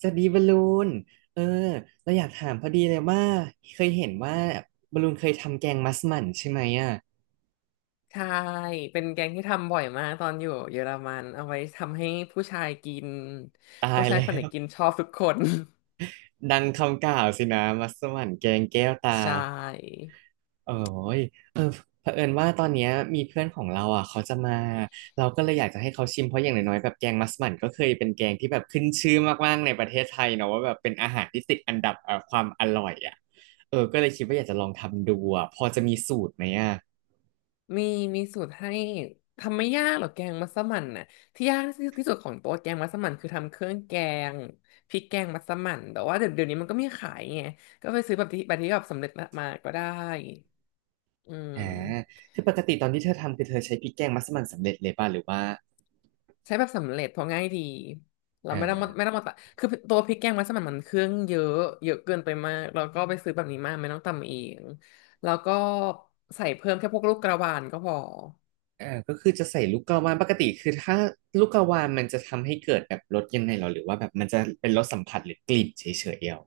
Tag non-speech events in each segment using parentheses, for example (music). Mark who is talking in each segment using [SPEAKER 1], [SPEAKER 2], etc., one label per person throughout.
[SPEAKER 1] สวัสดีบอลลูนเออเราอยากถามพอดีเลยว่าเคยเห็นว่าบอลลูนเคยทำแกงมัสมั่นใช่ไหมอ่ะ
[SPEAKER 2] ใช่ เป็นแกงที่ทำบ่อยมากตอนอยู่เยอรมันเอาไว้ทำให้ผู้ชายกิน
[SPEAKER 1] ตา
[SPEAKER 2] ผู้
[SPEAKER 1] ย
[SPEAKER 2] ชาย
[SPEAKER 1] แล้
[SPEAKER 2] คนไหน
[SPEAKER 1] ว
[SPEAKER 2] กินชอบทุกคน
[SPEAKER 1] ดังคำกล่าวสินะมัสมั่นแกงแก้ว
[SPEAKER 2] (laughs)
[SPEAKER 1] ตา
[SPEAKER 2] ใช่
[SPEAKER 1] โอ้ยเออเผอิญว่าตอนเนี้ยมีเพื่อนของเราอ่ะเขาจะมาเราก็เลยอยากจะให้เขาชิมเพราะอย่างน้อยๆแบบแกงมัสมั่นก็เคยเป็นแกงที่แบบขึ้นชื่อมากๆในประเทศไทยเนาะว่าแบบเป็นอาหารที่ติดอันดับความอร่อยอ่ะก็เลยคิดว่าอยากจะลองทำดูอ่ะพอจะมีสูตรไหมอ่ะ
[SPEAKER 2] มีมีสูตรให้ทำไม่ยากหรอกแกงมัสมั่นน่ะที่ยากที่สุดของตัวแกงมัสมั่นคือทำเครื่องแกงพริกแกงมัสมั่นแต่ว่าเดี๋ยวนี้มันก็มีขายไงก็ไปซื้อแบบสำเร็จมาก็ได้อื
[SPEAKER 1] อ่า
[SPEAKER 2] ม
[SPEAKER 1] คือปกติตอนที่เธอทำคือเธอใช้พริกแกงมัสมั่นสำเร็จเลยป่ะหรือว่า
[SPEAKER 2] ใช้แบบสำเร็จเพราะง่ายดีเรา
[SPEAKER 1] อ่
[SPEAKER 2] ไม่ต้องมาไม่
[SPEAKER 1] า
[SPEAKER 2] ต้องมาตะคือตัวพริกแกงมัสมั่นมันเครื่องเยอะเยอะเกินไปมากเราก็ไปซื้อแบบนี้มาไม่ต้องตำเองแล้วก็ใส่เพิ่มแค่พวกลูกกระวานก็พอ
[SPEAKER 1] อ่าก็คือจะใส่ลูกกระวานปกติคือถ้าลูกกระวานมันจะทำให้เกิดแบบรสยังไงหรอหรือว่าแบบมันจะเป็นรสสัมผัสหรือกลิ่นเฉยๆเดียว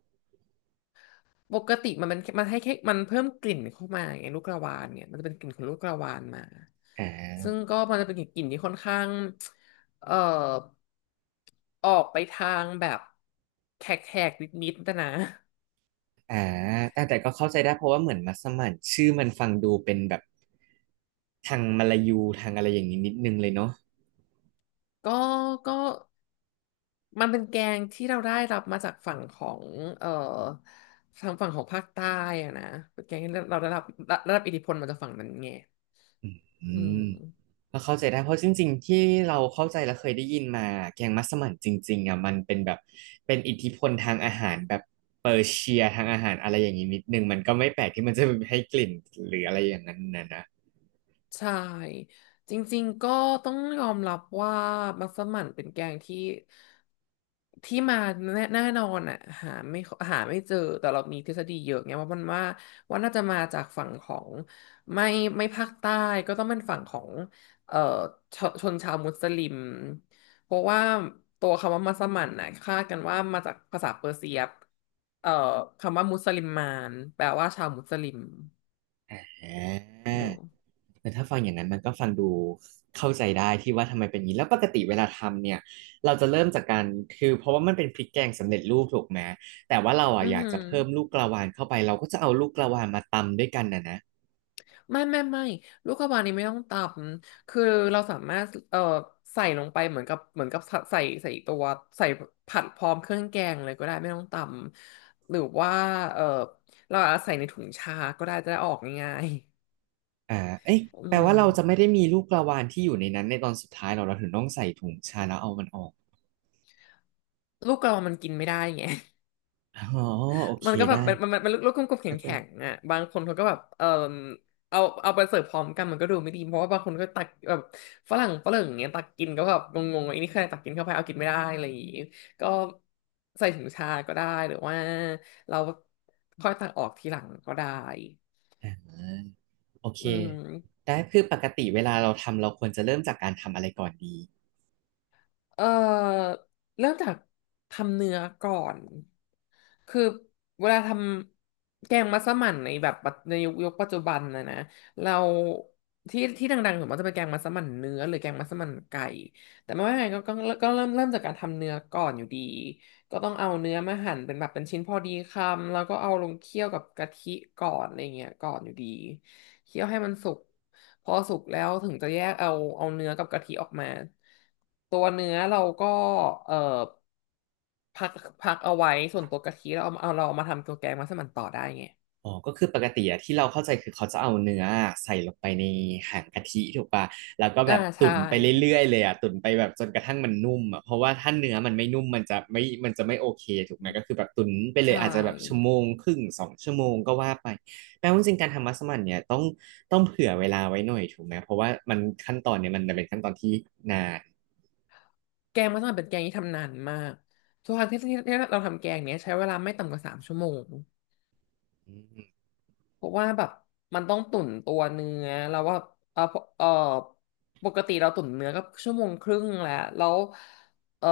[SPEAKER 2] ปกติมันเป็นมันให้แค่มันเพิ่มกลิ่นเข้ามาไงลูกกระวานเนี่ยมันจะเป็นกลิ่นของลูกกระวานมา
[SPEAKER 1] อ่
[SPEAKER 2] ซึ่ง
[SPEAKER 1] า
[SPEAKER 2] ก็มันจะเป็นกลิ่นที่ค่อนข้างเอ่อออกไปทางแบบแขกๆนิดๆแต่นะ
[SPEAKER 1] อ่าแต่ก็เข้าใจได้เพราะว่าเหมือนมัสมั่นชื่อมันฟังดูเป็นแบบทางมลายูทางอะไรอย่างนี้นิดนึงเลยเนาะ
[SPEAKER 2] ก็ก็ มันเป็นแกงที่เราได้รับมาจากฝั่งของเอ่อทางฝั่งของภาคใต้อะนะเป็นแกงที่เราได้รับอิทธิพลมาจากฝั่งนั้นไง
[SPEAKER 1] อื
[SPEAKER 2] อื
[SPEAKER 1] ม
[SPEAKER 2] ม
[SPEAKER 1] ก็เข้าใจได้เพราะจริงๆที่เราเข้าใจและเคยได้ยินมาแกงมัสมั่นจริงๆอ่ะมันเป็นแบบเป็นอิทธิพลทางอาหารแบบเปอร์เซียทางอาหารอะไรอย่างนี้นิดนึงมันก็ไม่แปลกที่มันจะให้กลิ่นหรืออะไรอย่างนั้นนะ
[SPEAKER 2] ใช่จริงๆก็ต้องยอมรับว่ามัสมั่นเป็นแกงที่ ที่มาแน่นอนอ่ะหาไม่หาไม่เจอแต่เรามีทฤษฎีเยอะไงว่ามันว่าน่าจะมาจากฝั่งของไม่ไม่ภาคใต้ก็ต้องเป็นฝั่งของเอ่อชนชาวมุสลิมเพราะว่าตัวคำว่ามัสมั่นน่ะคาดกันว่ามาจากภาษาเปอร์เซียเอ่อคำว่ามุสลิมมานแปลว่าชาวมุสลิม
[SPEAKER 1] อ่า
[SPEAKER 2] เนอะ
[SPEAKER 1] แต่ถ้าฟังอย่างนั้นมันก็ฟังดูเข้าใจได้ที่ว่าทำไมเป็นอย่างนี้แล้วปกติเวลาทำเนี่ยเราจะเริ่มจากการคือเพราะว่ามันเป็นพริกแกงสำเร็จรูปถูกไหมแต่ว่าเราอ่ะ
[SPEAKER 2] อือ
[SPEAKER 1] อยาก
[SPEAKER 2] หื
[SPEAKER 1] จะ
[SPEAKER 2] อ
[SPEAKER 1] เพิ่มลูกกระวานเข้าไปเราก็จะเอาลูกกระวานมาตำด้วยกันนะ
[SPEAKER 2] ไม่ไม่ไม่ลูกกระวานนี้ไม่ต้องตำคือเราสามารถใส่ลงไปเหมือนกับใส่ตัวใส่ผัดพร้อมเครื่องแกงเลยก็ได้ไม่ต้องตำหรือว่าเอ่อเราอาจจะใส่ในถุงชาก็ได้จะได้ออกง่าย
[SPEAKER 1] อ่าเอ๊ะ
[SPEAKER 2] ๆอื
[SPEAKER 1] แปล
[SPEAKER 2] ม
[SPEAKER 1] ว่าเราจะไม่ได้มีลูกกระวานที่อยู่ในนั้นในตอนสุดท้ายเราถึงต้องใส่ถุงชาแล้วเอามันออก
[SPEAKER 2] ลูกกระวานมันกินไม่ได้ไง
[SPEAKER 1] อ๋อ โอเค
[SPEAKER 2] มันก็แบ
[SPEAKER 1] ได้
[SPEAKER 2] บมันลูกกลมๆแข
[SPEAKER 1] อาจาร
[SPEAKER 2] ็
[SPEAKER 1] ย์
[SPEAKER 2] งๆอ่ะบางคนเขาก็แบบเออเอาไปเสิร์ฟพร้อมกันมันก็ดูไม่ดีเพราะว่าบางคนก็ตักแบบฝรั่งฝรั่งอย่างเงี้ยตักกินก็แบบงงๆไอ้นี่ใครตักกินเข้าไปเอากินไม่ได้อะไรอย่างงี้ก็ใส่ถุงชาก็ได้หรือว่าเราค่อยตักออกทีหลังก็ได้
[SPEAKER 1] โอเค
[SPEAKER 2] อืม
[SPEAKER 1] ได้คือปกติเวลาเราทำเราควรจะเริ่มจากการทำอะไรก่อนดี
[SPEAKER 2] เอ่อเริ่มจากทำเนื้อก่อนคือเวลาทำแกงมัสมั่นในยุคปัจจุบันนะเราที่ที่ดังๆส่วนมากจะเป็นแกงมัสมั่นเนื้อหรือแกงมัสมั่นไก่แต่ไม่ว่าไงก็เริ่มจากการทำเนื้อก่อนอยู่ดีก็ต้องเอาเนื้อมาหั่นเป็นแบบเป็นชิ้นพอดีคำแล้วก็เอาลงเคี่ยวกับกะทิก่อนอะไรเงี้ยก่อนอยู่ดี เคี่ยวให้มันสุกพอสุกแล้วถึงจะแยกเอาเนื้อกับกะทิออกมาตัวเนื้อเราก็เอ่อพักพักเอาไว้ส่วนตัวกะทิเราเอามาทำตัวแกงมัสมั่นต่อได้ไง
[SPEAKER 1] อ๋อก็คือปกติอะที่เราเข้าใจคือเขาจะเอาเนื้อใส่ลงไปในหางกะทิถูกปะแล้วก็แบ
[SPEAKER 2] อ่า
[SPEAKER 1] บตุ๋
[SPEAKER 2] ใช่
[SPEAKER 1] นไปเรื่อยๆเลยอะตุ๋นไปแบบจนกระทั่งมันนุ่มอะเพราะว่าถ้าเนื้อมันไม่นุ่มมันจะไม่โอเคถูกไหมก็คือแบบตุ๋นไปเลย
[SPEAKER 2] ใช่
[SPEAKER 1] อาจจะแบบชั่วโมงครึ่งสองชั่วโมงก็ว่าไปแปลว่าจริงๆการทำมัสมั่นเนี่ยต้องเผื่อเวลาไว้หน่อยถูกไหมเพราะว่ามันขั้นตอนเนี่ยมันเป็นขั้นตอนที่นาน
[SPEAKER 2] แกงมัสมั่นเป็นแกงที่ทำนานมากทุกครั้งที่ที่เราทำแกงเนี้ยใช้เวลาไม่ต่ำกว่าสามชั่วโมง
[SPEAKER 1] อืม
[SPEAKER 2] เพราะว่าแบบมันต้องตุ๋นตัวเนื้อแล้วว่าเออเออปกติเราตุ๋นเนื้อก็ชั่วโมงครึ่งแล้วเออ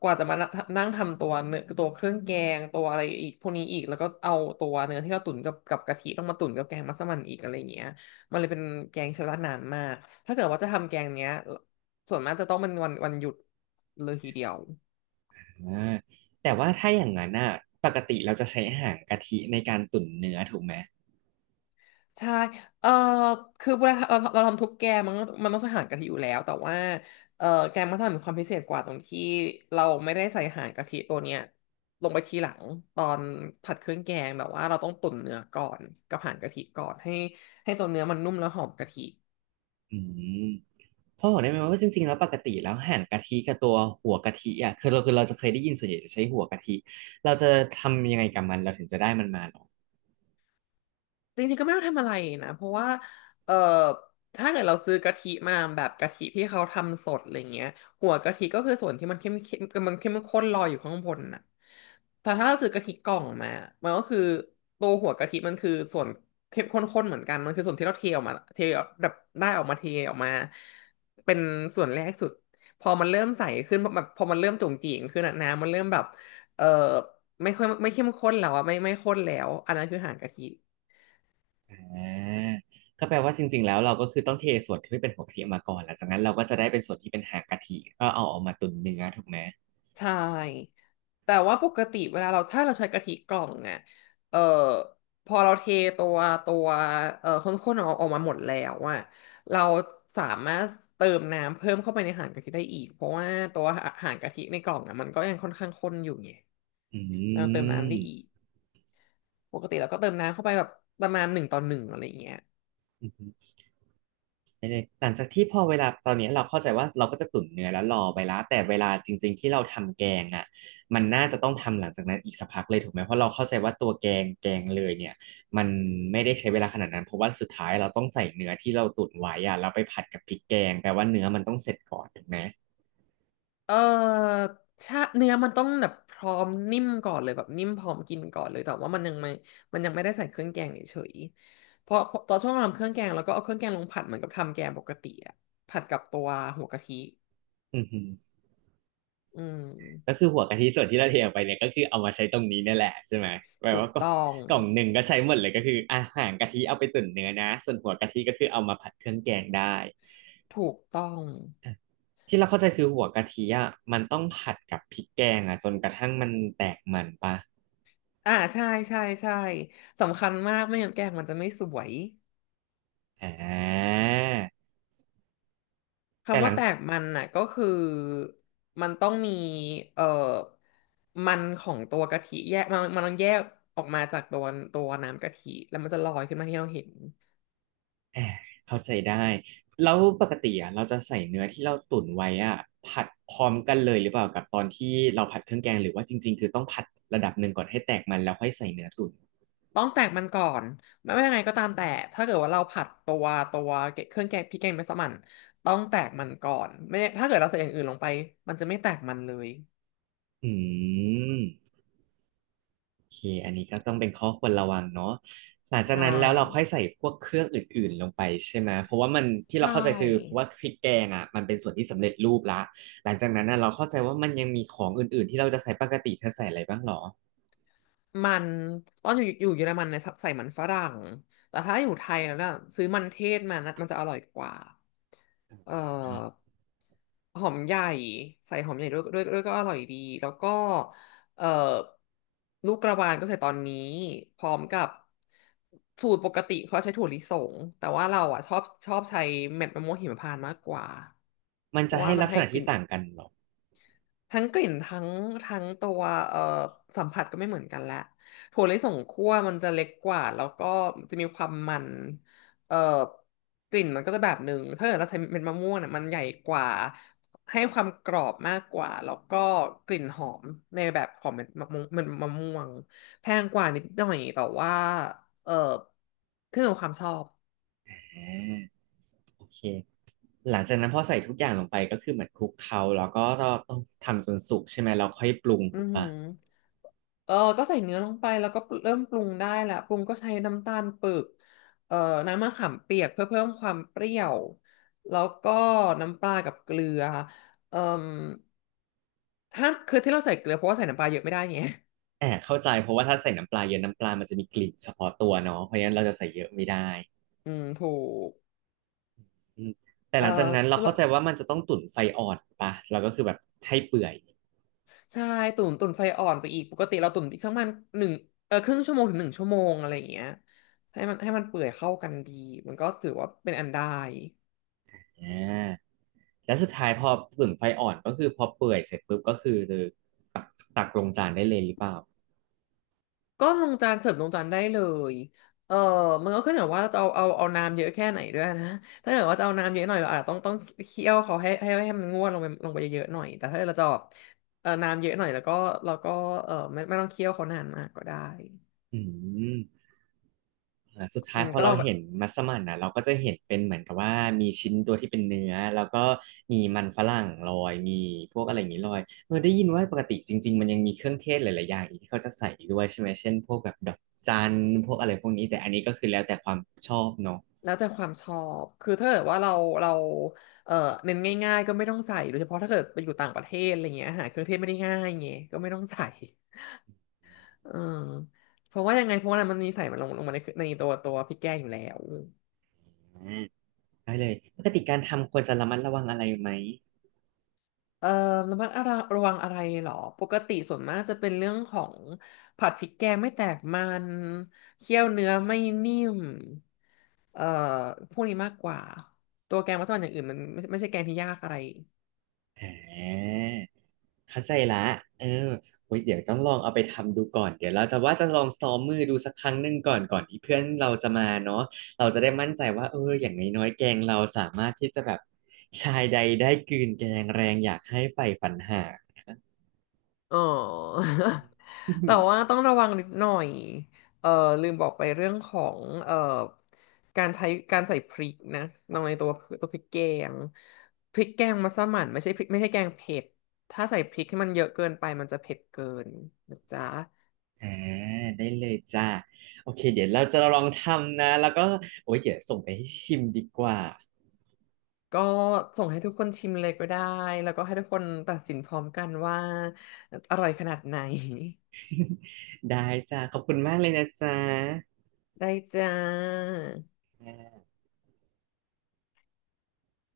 [SPEAKER 2] กว่าจะมานั่งทำตัวเนื้อตัวเครื่องแกงตัวอะไรอีกพวกนี้อีกแล้วก็เอาตัวเนื้อที่เราตุ๋นกับกะทิต้องมาตุ๋นกับแกงมัสมั่นอีกอะไรอย่างเงี้ยมันเลยเป็นแกงใช้เวลานานมากถ้าเกิดว่าจะทำแกงเนี้ยส่วนมากจะต้องเป็นวันหยุดเลยทีเดียว
[SPEAKER 1] อ่าแต่ว่าถ้าอย่างนั้นอะปกติเราจะใช้หางกะทิในการตุ๋นเนื้อถูกไหม
[SPEAKER 2] ใช่เออคือเวลาเราทำทุกแกงมันต้องใส่หางกะทิอยู่แล้วแต่ว่าเออแกงมัสมั่นมีความพิเศษกว่าตรงที่เราไม่ได้ใส่หางกะทิตัวเนี้ยลงไปทีหลังตอนผัดเครื่องแกงแบบว่าเราต้องตุ๋นเนื้อก่อนกับหางกะทิก่อนให้ตัวเนื้อมันนุ่มแล้วหอมกะทิ
[SPEAKER 1] อืมพ่อบอกได้ไหมว่าจริงๆแล้วปกติแล้วหั่นกะทิกับตัวหัวกะทิอ่ะคือเราจะเคยได้ยินส่วนใหญ่จะใช้หัวกะทิเราจะทำยังไงกับมันเราถึงจะได้มันมาหรอ
[SPEAKER 2] จริงๆก็ไม่ต้องทำอะไรนะเพราะว่าเอ่อถ้าเกิดเราซื้อกะทิมาแบบกะทิที่เขาทำสดอะไรเงี้ยหัวกะทิก็คือส่วนที่มันเข้มเข้มมันเข้มข้นลอยอยู่ข้างบนน่ะแต่ถ้าเราซื้อกะทิกล่องมามันก็คือตัวหัวกะทิมันคือส่วนเข้มข้นๆเหมือนกันมันคือส่วนที่เราเทออกมาเทออกแบบได้ออกมาเทออกมาเป็นส่วนแรกสุดพอมันเริ่มใสขึ้นแบบพอมันเริ่มจุ๋งจิ๋งขึ้นอะน้ำมันเริ่มแบบเอ่อไม่ค่อยไม่เข้มข้นแล้วอะไม่ข้นแล้วอันนั้นคือหางกะทิ
[SPEAKER 1] อ่าก็แปลว่าจริงๆแล้วเราก็คือต้องเทส่วนที่เป็นหัวกะทิออกมาก่อนหลังจากนั้นเราก็จะได้เป็นส่วนที่เป็นหางกะทิก็เอาออกมาตุนเนื้อถูกไหม
[SPEAKER 2] ใช่ แต่ว่าปกติเวลาเราถ้าเราใช้กะทิกล่องเนี่ยเอ่อพอเราเทตัวตัวข้นๆออกมาหมดแล้วอะเราสามารถเติมน้ำเพิ่มเข้าไปในหางกะทิได้อีกเพราะว่าตัวหางกะทิในกล่องอะมันก็ยังค่อนข้างข้นอยู่ไง
[SPEAKER 1] อื
[SPEAKER 2] เราเติมน้ำ
[SPEAKER 1] ม
[SPEAKER 2] ได้อีกปกติเราก็เติมน้ำเข้าไปแบบประมาณ1:1อะไรอย่างเงี้ย
[SPEAKER 1] ไม่ได้หลังจากที่พอเวลาตอนนี้เราเข้าใจว่าเราก็จะตุ๋นเนื้อแล้วรอไปแลวแต่เวลาจริงๆที่เราทำแกงอ่ะมันน่าจะต้องทำหลังจากนั้นอีกสักพักเลยถูกไหมเพราะเราเข้าใจว่าตัวแกงเลยเนี่ยมันไม่ได้ใช้เวลาขนาดนั้นเพราะว่าสุดท้ายเราต้องใส่เนื้อที่เราตุ๋นไว้อ่ะเราไปผัดกับพริกแกงแปลว่าเนื้อมันต้องเสร็จก่อนถูกไหม
[SPEAKER 2] เออชาเนื้อมันต้องแบบพร้อมนิ่มก่อนเลยแบบนิ่มพร้อมกินก่อนเลยแต่ว่ามันยังไม่ได้ใส่เครื่องแกงเฉยๆเพราะตอนช่วงทำเครื่องแกงแล้วก็เอาเครื่องแกงลงผัดเหมือนกับทำแกงปกติอะผัดกับตัวหัวกะทิ
[SPEAKER 1] อือฮึ
[SPEAKER 2] อืม
[SPEAKER 1] ก็คือหัวกะทิส่วนที่เราเทออกไปเนี่ยก็คือเอามาใช้ตรงนี้นั่นแหละใช่ไหมแปล
[SPEAKER 2] ถูก
[SPEAKER 1] ว่ากล่อง
[SPEAKER 2] ต้อง
[SPEAKER 1] หนึ่งก็ใช้หมดเลยก็คืออาหารกะทิเอาไปตุ๋นเนื้อนะส่วนหัวกะทิก็คือเอามาผัดเครื่องแกงได้
[SPEAKER 2] ถูกต้อง
[SPEAKER 1] ที่เราเข้าใจคือหัวกะทิอ่ะมันต้องผัดกับพริกแกงอ่ะจนกระทั่งมันแตกมันปะ
[SPEAKER 2] อ่าใช่ใช่ใช่สำคัญมากไม่งั้นแกงมันจะไม่สวย
[SPEAKER 1] อ่าแต่
[SPEAKER 2] คำ
[SPEAKER 1] หลั
[SPEAKER 2] ว่า
[SPEAKER 1] ง
[SPEAKER 2] แตกมันน่ะก็คือมันต้องมีเอ่อมันของตัวกะทิแยกมันต้องแยกออกมาจากตัวน้ำกะทิแล้วมันจะลอยขึ้นมาให้เราเห็น
[SPEAKER 1] อ่าเข้าใจได้แล้วปกติอ่ะเราจะใส่เนื้อที่เราตุ๋นไว้อ่ะผัดพร้อมกันเลยหรือเปล่ากับตอนที่เราผัดเครื่องแกงหรือว่าจริงๆคือต้องผัดระดับหนึ่งก่อนให้แตกมันแล้วค่อยใส่เนื้อตุ๋น
[SPEAKER 2] ต้องแตกมันก่อนไม่ว่ายังไงก็ตามแต่ถ้าเกิดว่าเราผัดตัวเครื่องแกงพริกแกงมัสมั่นต้องแตกมันก่อนไม่ถ้าเกิดเราใส่อย่างอื่นลงไปมันจะไม่แตกมันเลย
[SPEAKER 1] อืม โอเคอันนี้ก็ต้องเป็นข้อควรระวังเนาะหลังจาก
[SPEAKER 2] ใช่
[SPEAKER 1] นั้นแล้วเราค่อยใส่พวกเครื่องอื่นๆลงไปใช่ไหมเพราะว่ามันที่เรา
[SPEAKER 2] ใช่
[SPEAKER 1] เข้าใจคือเพราะว่าพริกแกงอ่ะมันเป็นส่วนที่สำเร็จรูปละหลังจากนั้นน่ะเราเข้าใจว่ามันยังมีของอื่นๆที่เราจะใส่ปกติเธอใส่อะไรบ้างหรอ
[SPEAKER 2] มันตอนอยู่เยอรมันเนี่ยใส่มันฝรั่งแต่ถ้าอยู่ไทยแล้วเนี่ยซื้อมันเทศมานะมันจะอร่อยกว่าเอ่อ
[SPEAKER 1] อ่า
[SPEAKER 2] หอมใหญ่ใส่หอมใหญ่ด้วยก็อร่อยดีแล้วก็เอ่อลูกกระวานก็ใส่ตอนนี้พร้อมกับสูตรปกติเขาใช้ถั่วลิสงแต่ว่าเราอ่ะชอบใช้เม็ดมะม่วงหิมพานต์มากกว่า
[SPEAKER 1] มัน
[SPEAKER 2] เพ
[SPEAKER 1] จะ
[SPEAKER 2] ราะว่า
[SPEAKER 1] ให้
[SPEAKER 2] มั
[SPEAKER 1] ลั
[SPEAKER 2] น
[SPEAKER 1] กษ
[SPEAKER 2] ให้
[SPEAKER 1] ณะ
[SPEAKER 2] กลิ่
[SPEAKER 1] ที่
[SPEAKER 2] น
[SPEAKER 1] ต่างกันหรอ
[SPEAKER 2] ทั้งกลิ่นทั้งตัวเอ่อสัมผัสก็ไม่เหมือนกันละถั่วลิสงคั่วมันจะเล็กกว่าแล้วก็จะมีความมันเอ่อกลิ่นมันก็จะแบบหนึ่งถ้าเกิดเราใช้เม็ดมะม่วงเนี่ยมันใหญ่กว่าให้ความกรอบมากกว่าแล้วก็กลิ่นหอมในแบบของเม็ดมะม่วงแพงกว่านิดหน่อยแต่ว่าเอ่อขึ้นอยู่กับความชอบ
[SPEAKER 1] อ่าโอเคหลังจากนั้นพอใส่ทุกอย่างลงไปก็คือเหมือนคลุกเคล้าแล้วก็ต้องทำจนสุกใช่ไหมเราค่อยปรุง
[SPEAKER 2] อื
[SPEAKER 1] ถูก
[SPEAKER 2] อหื
[SPEAKER 1] ปะ
[SPEAKER 2] อเออก็ใส่เนื้อลงไปแล้วก็เริ่มปรุงได้แหละปรุงก็ใช้น้ำตาลปึกเอ่อน้ำมะขามเปียกเพื่อเพิ่มความเปรี้ยวแล้วก็น้ำปลากับเกลือเอ่อถ้าคือที่เราใส่เกลือเพราะว่าใส่น้ำปลาเยอะไม่ได้ไง
[SPEAKER 1] แอบเข้าใจเพราะว่าถ้าใส่น้ำปลาเยอะน้ำปลามันจะมีกลิ่นเฉพาะตัวเนาะเพราะฉะนั้นเราจะใส่เยอะไม่ได้
[SPEAKER 2] (laughs) อืมถูก
[SPEAKER 1] อืมแต่
[SPEAKER 2] เอ่
[SPEAKER 1] หลังจาก
[SPEAKER 2] อ
[SPEAKER 1] นั้นเรา
[SPEAKER 2] สำหรั
[SPEAKER 1] เข้า
[SPEAKER 2] บ
[SPEAKER 1] ใจว่ามันจะต้องตุ๋นไฟอ่อนป่ะเราก็คือแบบให้เปื่อย
[SPEAKER 2] ใช่ตุ๋นไฟอ่อนไปอีกปกติเราตุ๋นอีกสักประมาณหนึ่งเออครึ่งชั่วโมงถึง1 ชั่วโมงอะไรอย่างเงี้ยให้มันเปื่อยเข้ากันดีมันก็ถือว่าเป็นอันได้
[SPEAKER 1] อ่าแล้วสุดท้ายพอตุ๋นไฟอ่อนก็คือพอเปื่อยเสร็จปุ๊บก็คือตักตักลงจานได้เลยหรือเปล่า
[SPEAKER 2] ก็ลงจานเสิร์ฟลงจานได้เลยเออมันก็ขึ้นอยู่ว่าจะเอาน้ำเยอะแค่ไหนด้วยนะถ้าเกิดว่าจะเอาน้ำเยอะหน่อยเราอาจจะต้องเคี่ยวเขาให้มันงวดลงไปเยอะๆหน่อยแต่ถ้าเราจะแบบเออน้ำเยอะหน่อยแล้วก็เราก็เออไม่ต้องเคี่ยวเขานานมากก็ได้
[SPEAKER 1] อืมสุด
[SPEAKER 2] อื
[SPEAKER 1] ท้าย
[SPEAKER 2] ม
[SPEAKER 1] พอ
[SPEAKER 2] ก็ล
[SPEAKER 1] เรา
[SPEAKER 2] องแบบ
[SPEAKER 1] เห็นมัสมั่นนะเราก็จะเห็นเป็นเหมือนกับว่ามีชิ้นตัวที่เป็นเนื้อแล้วก็มีมันฝรั่งลอยมีพวกอะไรอย่างนี้ลอยเออได้ยินว่าปกติจริงๆมันยังมีเครื่องเทศหลายๆอย่างอีกที่เขาจะใส่อีกด้วยใช่ไหมเช่นพวกแบบดอกจันพวกอะไรพวกนี้แต่อันนี้ก็คือแล้วแต่ความชอบเนาะ
[SPEAKER 2] แล้วแต่ความชอบคือถ้าเกิดว่าเราเออเน้นง่ายๆก็ไม่ต้องใส่โดยเฉพาะถ้าเกิดไปอยู่ต่างประเทศอะไรเงี้ยอาหารเครื่องเทศไม่ได้ง่ายไงก็ไม่ต้องใส่ เออเพราะว่ายังไงเพราะว่ามันมีใส่มันลงมาในตัวพริกแกงอยู่แล้ว
[SPEAKER 1] ได้เลยปกติการทำควรจะระมัดระวังอะไรไหม
[SPEAKER 2] เอ่อระมัดระวังอะไรเหรอปกติส่วนมากจะเป็นเรื่องของผัดพริกแกงไม่แตกมันเคี่ยวเนื้อไม่นิ่มเอ่อพวกนี้มากกว่า ตัวแกงมัสมั่นอย่างอื่นมันไม่ใช่แกงที่ยากอะไร
[SPEAKER 1] อ่าเข้าใจละเออโอ้ยเดี๋ยวต้องลองเอาไปทำดูก่อนเดี๋ยวเราจะว่าจะลองซ้อมมือดูสักครั้งหนึ่งก่อนก่อนที่เพื่อนเราจะมาเนาะเราจะได้มั่นใจว่าเอออย่างน้อยๆแกงเราสามารถที่จะแบบชายใดได้กลืนแกงแรงอยากให้ใฝ่ฝันหา (laughs)
[SPEAKER 2] อ๋อ
[SPEAKER 1] อื
[SPEAKER 2] (laughs) แต่ว่า
[SPEAKER 1] ม
[SPEAKER 2] ต้องระวังนิดหน่อย เอ่อลืมบอกไปเรื่องของการใช้การใส่พริกนะลงในตัวตัวพริกแกงพริกแกงมัสมั่นไม่ใช่พริกไม่ใช่แกงเผ็ด ถ้าใส่พริกให้มันเยอะเกินไปมันจะเผ็ดเกินนะจ๊ะ
[SPEAKER 1] อ่าได้เลยจ้าโอเคเดี๋ยวเราจะลองทำนะแล้วก็โอ้ยเดี๋ยวส่งไปให้ชิมดีกว่า
[SPEAKER 2] ก็ส่งให้ทุกคนชิมเลยก็ได้ แล้วก็ให้ทุกคนตัดสินพร้อมกันว่าอร่อยขนาดไหน
[SPEAKER 1] ได้จ้าขอบคุณมากเลยนะจ๊ะ
[SPEAKER 2] (laughs) ได้จ้า
[SPEAKER 1] แหม